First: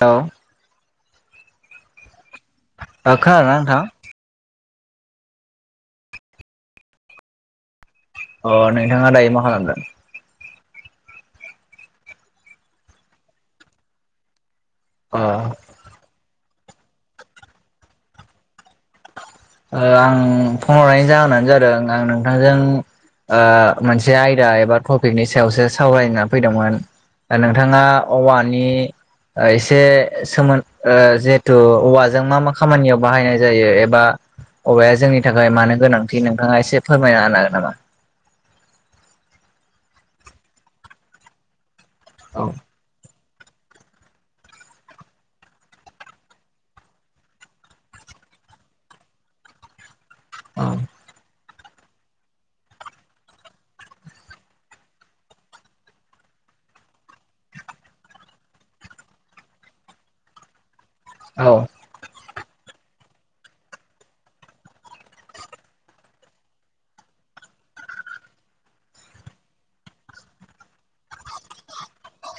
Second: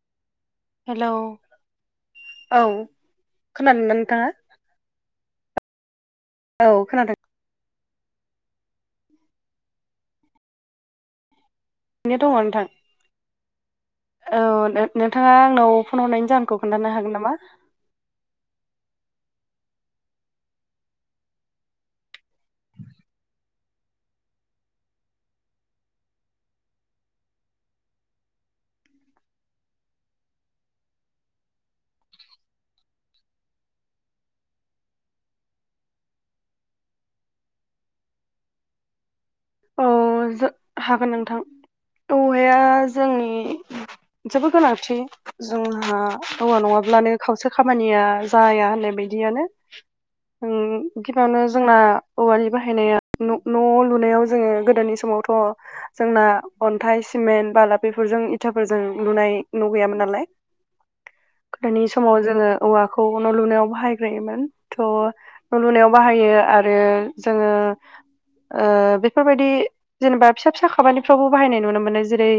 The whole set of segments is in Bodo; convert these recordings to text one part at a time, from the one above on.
औ हेलौ औ ओ खोनादोंना नोंथां? औ खोनादों। अ नोंथाङा दायो मा खालामदों? ओरैनो दङ नोंथां। औ अ ओ नोंथाङा आंनाव फन हरनायनि जाहोनखौ खोन्थानो हागोन नामा? ओ आं फन हरनायनि जाहोनानो जादों आं नोंथांजों ओ मोनसे आयदा एबा टपिकनि सायावसो सावरायनो होनना फैदोंमोन। दा नोंथाङा औवानि ओ एसे सोमोन ओ जिहेथु औवाजों मा मा खामानियाव बाहायनाय जायो ए एबा औवाया जोंनि थाखाय मानो गोनांथि नोंथाङा एसे फोरमायना होनो हागोन नामा? औ जो हागोन नोंथां औ औवाया जोंनि जोबोर गोनांथि जोंहा औवा नङाब्लानो खावसे खामानिया जाया होननाय बायदियानो। ओम औ गिबियावनो जोंना औवानि बाहायनाया न' न' लुनायाव जोङो गोदोनि समावथ' जोंना अन्थाइ सिमेन्ट बाला बेफोरजों इथाफोरजों लुनाय न' गैयामोन नालाय। [inaudible] औ गोदोनि समाव जोङो औवाखौ न' लुनायाव बाहायग्रायोमोन थ' न'लुनायाव बाहायो आरो जोङो ओ बेफोरबायदि जेनेबा फिसा फिसा खामानिफ्रावबो बाहायनाय नुनो मोनो जेरै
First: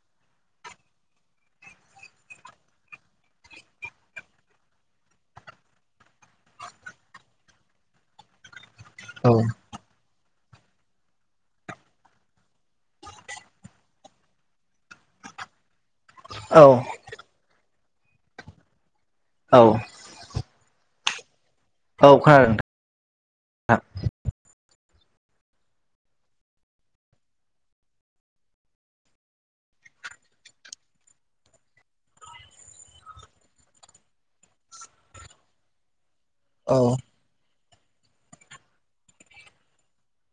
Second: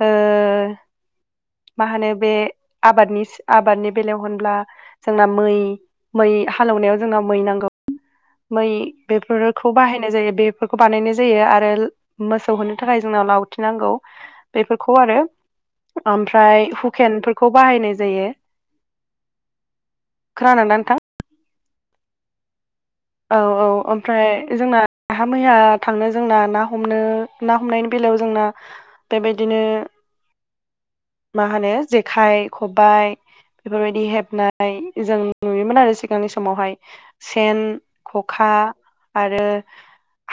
ओ मा होनो बे आबादनि आबादनि बेलायाव होनब्ला जोंना मै मै हालौवनायाव जोंना मै नांगौ मै बेफोर खौ बाहायनाय जायो बेफोरखौ बानायनाय जायो आरो मोसौ होनो थाखाय जोंनाव लावथिनांगौ। बेफोरखौ आरो औ ओमफ्राय हुकेनफोरखौ बाहायनाय जायो। औ खोनादोंना नोंथां? औ खोनादों नोंथां औ औ ओमफ्राय जोंना नाहा मैया थांनो जोंना ना हमनो ना हमनायनि बेलायाव जोंना बेबायदिनो मा होनो जेखाइ खबाइ बेफोरबायदि हेबनाय जों नुयोमोन आरो सिगांनि समावहाय औ सेन खखा आरो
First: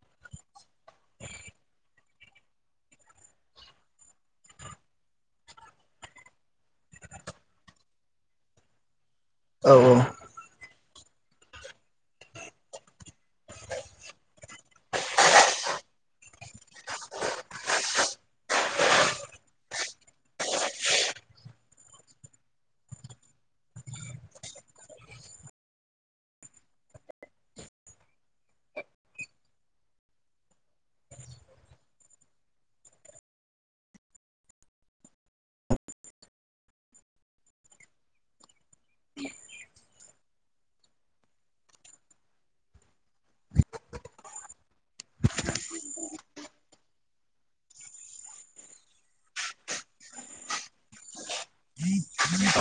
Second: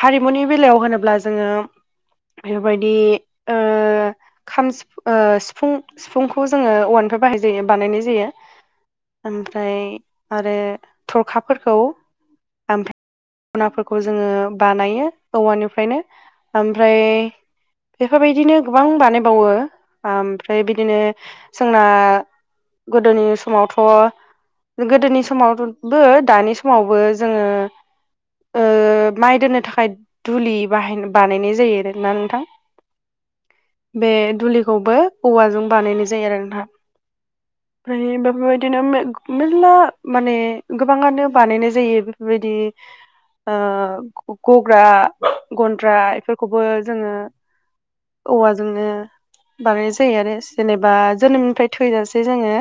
हारिमुनि बेलायाव होनोब्ला जोङो बेफोरबायदि ओ खाम सि ओ सिफुं सिफुंखौ जोङो औवानिफ्राय बाहायनाय जायो बानायनाय जायो। औ ओमफ्राय आरो थरखाफोरखौ नाफोरखौ जोङो बानायो औवानिफ्रायनो ओमफ्राय बेफोरबायदिनो गोबां बानायबावो ओमफ्राय बिदिनो जोंना गोदोनि समावथ' गोदोनि समावबो दानि समावबो जोङो ओ माइ दोननो थाखाय दुलि बाहाय बानायनाय जायो आरोना नोंथां। बे दुलिखौबो औवाजों बानायनाय जायो आरो नोंथां। [inaudible] ओमफ्राय बेफोरबायदिनो मे-मेरला माने गोबाङानो बानायनाय जायो बेफोरबायदि ओ गग्रा गन्द्रा एफोरखौबो जोङो औवाजोंनो बानायनाय जायो आरो जेनेबा जोनोमनिफ्राय थैजासे जोङो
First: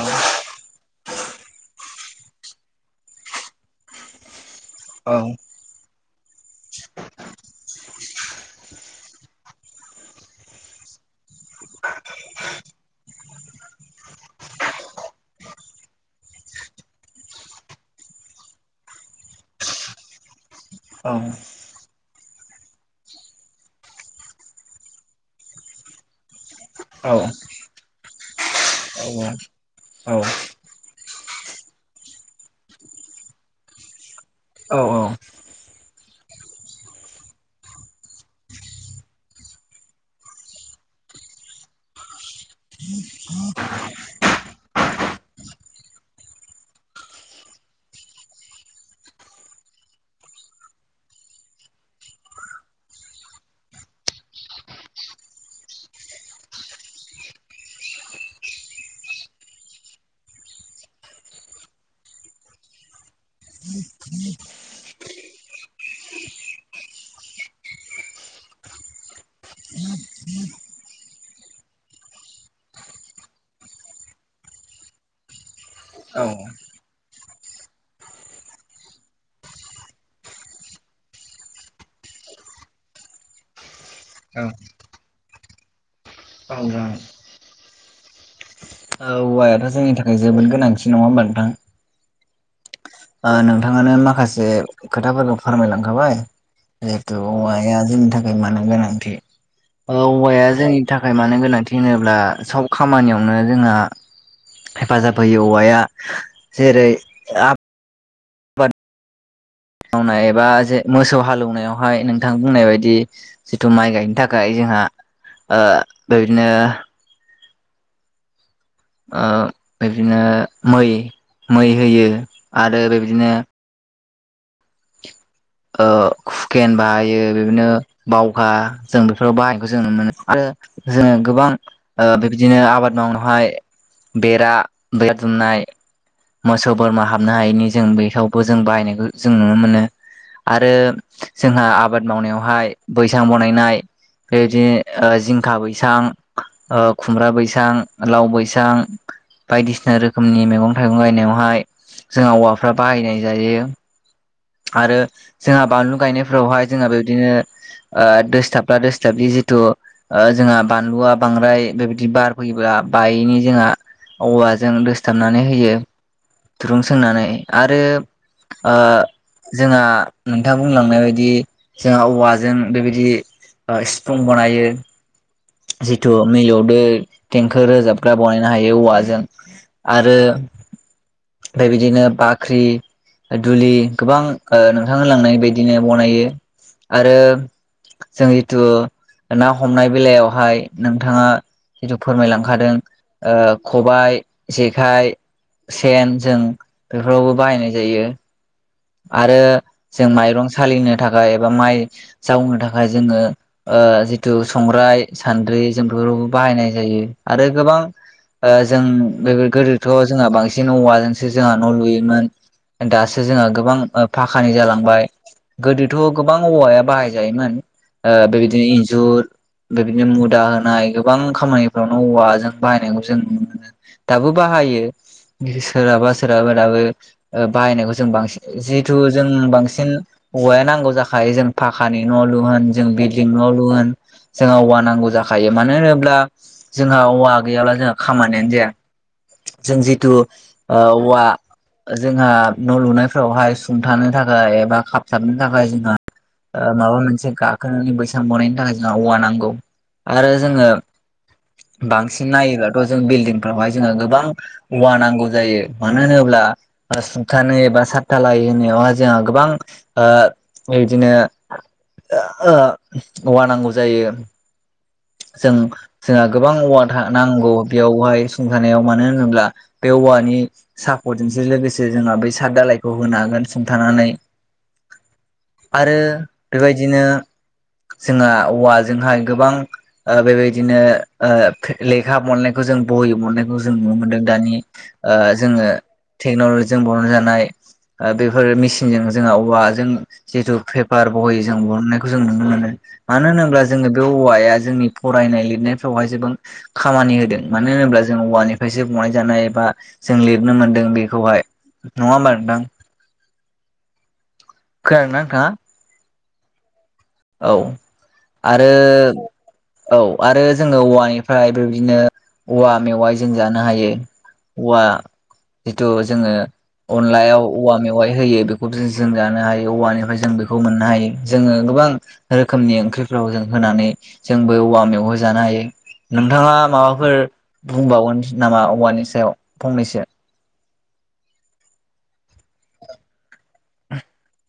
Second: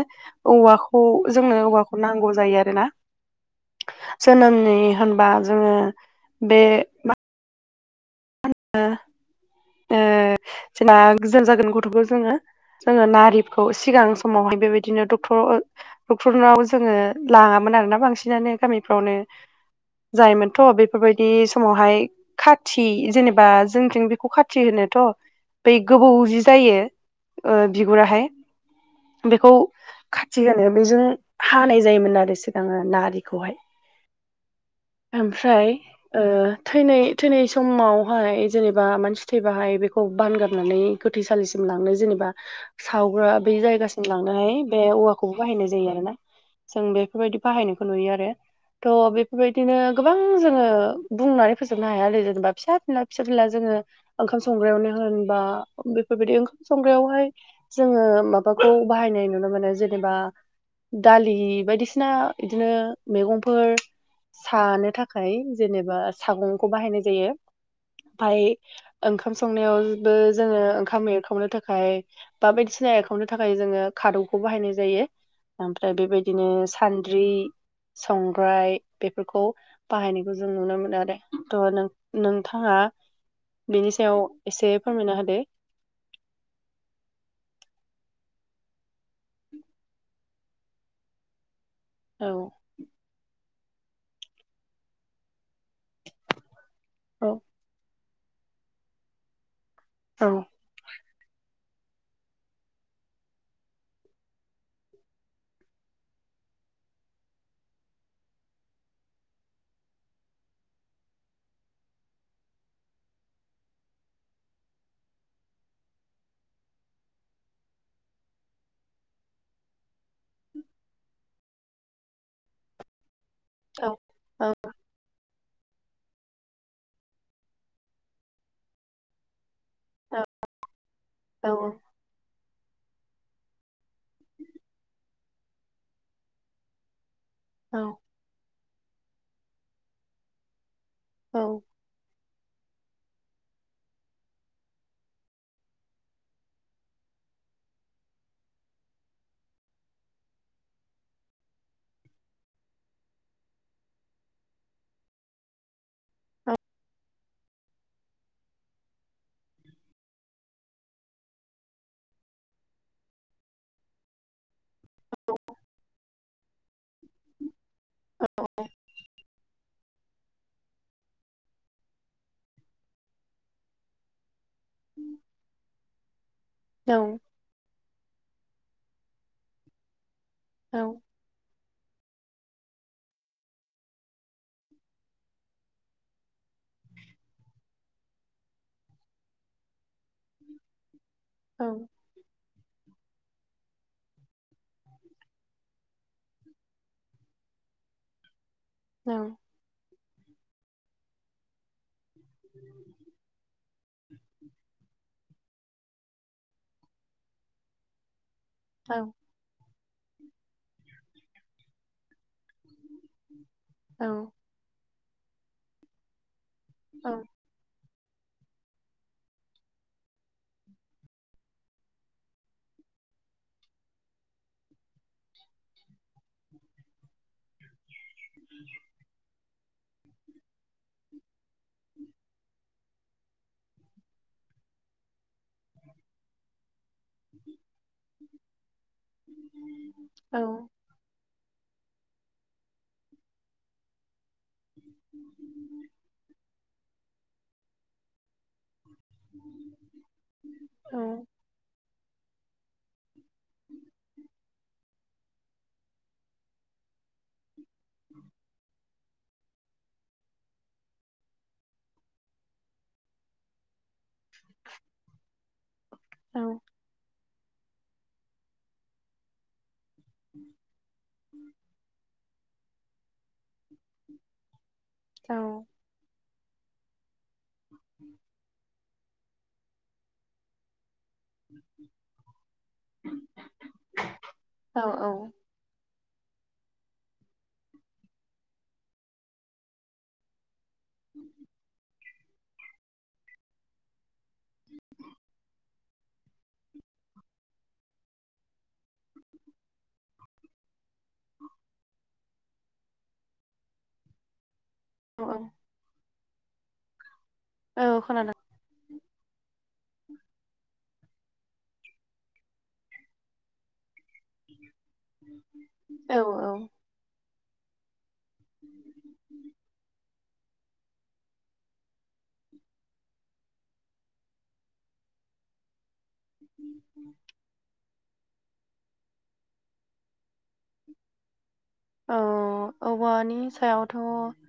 औवाखौ जोंनो औवाखौ नांगौ जायो आरोना। जोनोम होनबा जोङो बे जोंना गोजान जागोन गथ'खौ जोङो जोङो नारिखौ सिगां समावहाय बेबायदिनो डक्टर डक्टरनाव जोङो लाङामोन आरोना बांसिनानो गामिफ्रावनो। जायोमोनथ' औ बेफोरबायदि समावहाय खाथि खाथि जेनेबा जोंथिं बेखौ खाथि होनोथ' बै गोबौ जि जायो। औ औ बिगुराहाय औ बेखौ खाथि होनो बेजों हानाय जायोमोन आरो सिगाङो निखौहाय औ ओमफ्राय थैनाय थैनाय समावहाय जेनेबा मानसि थैबाहाय बेखौ बानगाबनानै गोथैसालिसिम लांनो जेनेबा सावग्रा बे जायगासिम लांनोहाय बे औवाखौबो बाहायनाय जायो आरोना। जों बेफोरबायदि बाहायनायखौ नुयो आरो। थ' बेफोरबायदिनो गोबां जोङो बुंनानै फोजोबनो हाया आरो जेनेबा फिसा फिला फिसा फिला जोङो ओंखाम संग्रायावनो होनबा बेफोरबायदि ओंखाम संग्रायावहाय जोङो माबाखौ बाहायनाय नुनो मोनो जेनेबा दालि बायदिसिना बिदिनो मैगंफोर सानो थाखाय जेनेबा सागंखौ बाहायनाय जायो। ओमफाय ओंखाम संनायावबो जोङो ओंखाम एरखावनो थाखाय बा बायदिसिना एरखावनो थाखाय जोङो खादौखौ बाहायनाय जायो। ओमफ्राय औ बेबायदिनो सान्द्रि संग्राय बेफोरखौ बाहायनायखौ जों नुनो मोनो आरो थ' नों नोंथाङा बेनि सायाव औ एसे फोरमायना होदो। औ जागोन। हौवायाथ' जोंनि थाखाय जोबोद गोनांथि नङा होमबा नोंथां? औ। नोंथाङानो माखासे खोथाफोरखौ फोरमायलांखाबाय जिहेतु औ औवाया जोंनि थाखाय मानो गोनांथि औ औवाया जोंनि नि थाखाय मानो गोनांथि होनोब्ला सब खामानियावनो जोंहा हेफाजाब होयो औवाया जेरै आबाद मावनाय एबा जे मोसौ हालौवनायावहाय नोंथां बुंनाय बायदि जिथु माइ गायनो थाखाय जोंहा बेदिनो बिदिनो मै मै होयो आरो बेबायदिनो औ औ। खुकेन बाहायो बिदिनो बावखा जों बेफोराव बाहायनायखौ जों नुनो मोनो आरो जोङो गोबां औ बिबदिनो आबाद मावनायावहाय बेरा बेराद दुमनाय मोसौ बोरमा हाबनो हायैनि औ जों बेावबो जों बाहायनायखौ जों नुनो मोनो आरो। औ जोंहा आबाद मावनायावहाय बैसां बनायनाय बेबायदिनो जिंखा बैसां खुमब्रा बैसां लाव बैसां बायदिसिना रोखोमनि मैगं माइगं गायनायावहाय जोंहा औवाफ्रा बाहायनाय जायो। आरो जोंहा बानलु गायनायफोरावहाय जोंहा बेबदिनो दोसथाब्ला दोसथाबलि जिथु जोंहा बानलुआ बांद्राय बेबायदि बार फैयोब्ला बायनि जोंहा औवाजों दोसथाबनानै होयो। दुरुं सोंनानै आरो जोंहा नोंथाङा बुंलांनाय बायदि जोंहा औवाजों बेबायदि सिफुं बानायो। जिथु मिलौदो औ देंखो रोजाबग्रा बनायनो हायो औवाजों, आरो औ। ओमफ्राय बिदिनो बाख्रि दुलि गोबां ओ नोंथां होनलांनाय बायदिनो बनायो आरो। जों जितु ना हमनाय बेलायावहाय नोंथाङा औ जिथु फोरमायलांखादों ओ खबाय जेखाइ सेन जों बेफोरावबो बाहायनाय जायो। आरो औ जों माइरं सालिनो थाखाय एबा माइ जावनो थाखाय जोङो ओ जिथु संग्राइ सान्द्रि जों बेफोरावबो बाहायनाय जायो, आरो गोबां ओ जों औ बेफोर गोदो जों बांसिन जोंहा औवाजोंसो न' लुयोमोन, दासो जोंहा गोबां ओ औ पाकका फानि जालांबाय गोदोथ' गोबां औवाया औ बाहाय जायोमोन। ओ बेबायदिनो इन्जुर बेबायदिनो मुदा होनाय गोबां खामानिफ्रावनो औवाजों बाहायनायखौ जों नुनो मोनो। दाबो बाहायो सोरहाबा सोरहाबा दाबो ओ बाहायनायखौ जों बांसिन जिहेथु जों बांसिन हौवाया नांगौ जाखायो जों पाखानि न' लु होन जों बिल्डिं न' लु होन जोंहा औवा नांगौ जाखायो मानो होनोब्ला? जोंहा औवा गैयाब्ला जोंहा खामानियानो जाया। जों जिथु औ ओ औवा जोंहा न' लुनो बावहाय सुंथानो थाखाय एबा खाबथाबनो थाखाय जोंहा ओ माबा मोनसे गाखोनानै बैसांबनायनो थाखाय ना औवा नांगौ आरो जोङो औ बांसिन नायोब्लाथ' जों बिल्डिंफोरावहाय जोङो गोबां औवा नांगौ जायो मानो होनोब्ला सुंथानो एबा थालाय होनायावहाय जोंहा गोबां ओ बिदिनो ओ औवा नांगौ जायो जों जोंहा औ गोबां औवा नांगौ बेयावहाय सुंथानायाव मानो होनोब्ला? बे औवानि सापर्जोंजोसो लोगोसे जोंहा बै साद दालायखौ होनो हागोन। सुंथानानै औ आरो बेबायदिनो जोंहा औवाजोंहाय गोबां ओ बेबायदिनो ओ लेखा मोननायखौ जों बहि मोननायखौ जों नुनो मोनदों दानि औ ओ जोङो टेक्न'ल'जिजों बनाय जानाय ओ बेफोर मेसिनजों जोंहा औवाजों जिहेतु पेपार बहि जों बनो खौ जों नुनो मोनो मानो होनोब्ला जोङो बे औवाया जोंनि फरायनाय लिरनायफ्रावहाय जोबो खामानि होदों, मानो होनोब्ला? जोंङो औवानिफ्रायसो बनाय जानाय एबा जों लिरनो मोनदों बेखौहाय नङा होमबा नोंथां? खोनादों ना औ नोंथाङा? औ। औ खोनादों। आरो औ आरो जोङो औवानिफ्राय बेबायदिनो औवा मेवाय जों जानो हायो। औवा जिथु औ जोङो औ अनलायाव औवा मेवाइ होयो बेखौ जों जानो हायो औवानिफ्राय जों बेखौ मोननो हायो, जोङो गोबां रोखोमनि ओंख्रिफ्राव जों होनानै जोंबो औवा मेवाइ जानो हायो। नोंथाङा माबाफोर बुंबावगोन नामा औवानि सायाव फंनैसो? औ औवानि सायावथ'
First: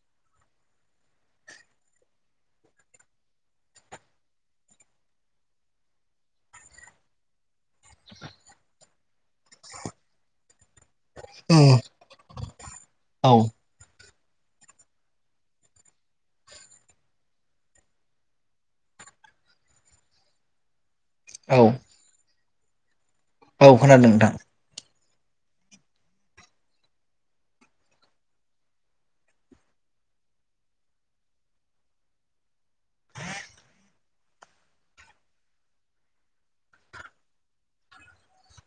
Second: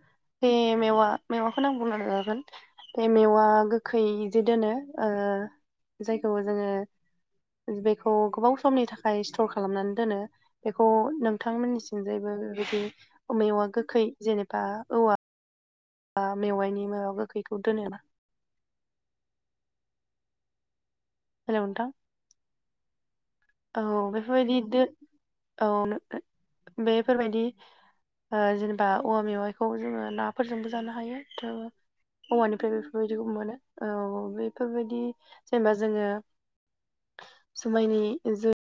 ए मेवा मेवाखौनो आं बुंना लागोन। बे मेवआ गोखै बिदि दोनो ओ जायखौ जोङो बेखौ गोबाव समनि थाखाय स्टर खालामनानै दोनो। बेखौ नोंथांमोननिसिंजायबो बेबायदि मेवा गोखै जेनोबा औवा बा मेवाइनि मायाव गोखैखौ दोनो ना? हेल औ नोंथां? औ खोनादों नोंथां बेफोरबायदि दो औ बेफोरबायदि ओ जेनोबा औवा मेवाइखौ जोंङो नाफोरजोंबो जानो हायो। थ' औवानिफ्राय बेफोरबायदिखौ मोनो औ बेफोरबायदि जेनोबा जोंङो जुमायनि जु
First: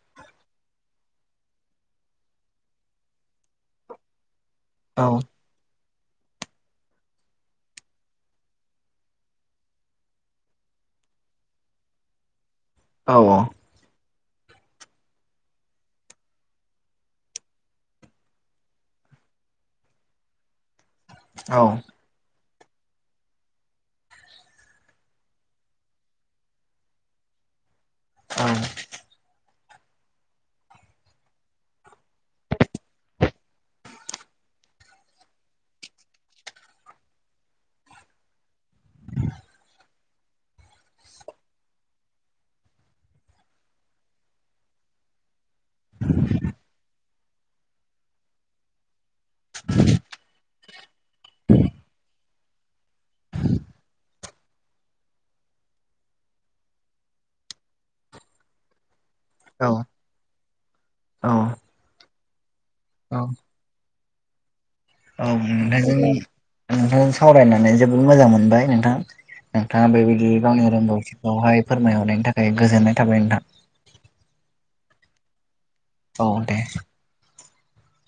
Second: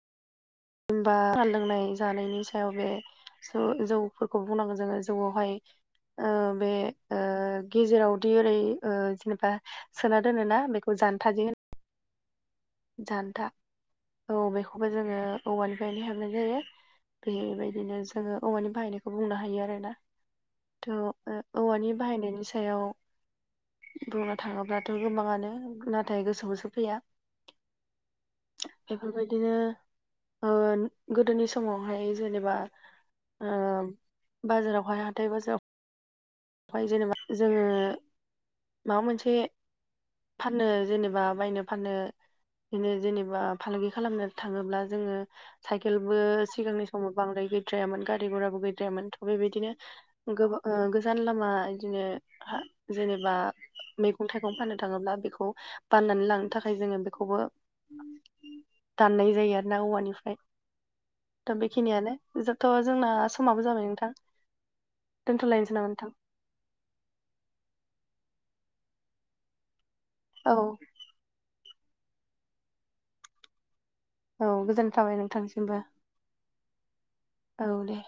बा लोंनाय जानायनि सायाव बे जु जौ फोरखौ बुंनांगौ जोंङो औ जौयावहाय ओ बे ओ ओ गेजेरावदि ओरै ओ जेनोबा सोना दोनोना बेखौ जानथा जे औ जान्था औ बेखौबो जोङो औवानिफ्रायनो हेबनाय जायो। बेबायदिनो जोंङो औवानि बाहायनायखौ बुंनो हायो आरोना। थ' ओ औवानि बाहायनायनि सायाव बुंनो थाङोब्लाथ' गोबाङानो नाथाय गोसोयावसो फैया। औ। बेफोरबायदिनो होन गोदोनि समावहाय जेनोबा ओ बाजारावहाय हाथाय बाजाराव ओमफ्राय जेनोबा जोंङो माबा मोनसे फाननो जेनोबा बायनो फाननो बिदिनो जेनोबा फालांगि खालामनो थांङोब्ला जोंङो साइकेलबो सिगांनि समाव बांद्राय गैद्रायामोन गारि घराबो गैद्रायामोन। बेबायदिनो गोबां ओ गोजान लामा बिदिनो हा जेनोबा मैगं थाइगं फाननो थांङोब्ला बेखौ बाननानै लांनो थाखाय जोंङो बेखौबो दाननाय जायो आरो ना औवानिफ्राय औ दा बेखिनियानो। बिदिबाथ जोंना औ समाबो जाबाय नोंथां? औ दोनथ'लायनोसै नामा नोंथां नोंथां सावरायनानै जोबोद मोजां मोनबाय नोंथां। नोंथाङा बेबायदि औ गावनि रोंगौथिखौहाय फोरमायहरनायनि थाखाय गोजोननाय थाबाय नोंथां। औ गोजोनथाबाय नोंथांनिसिमबो। औ दे। औ दे।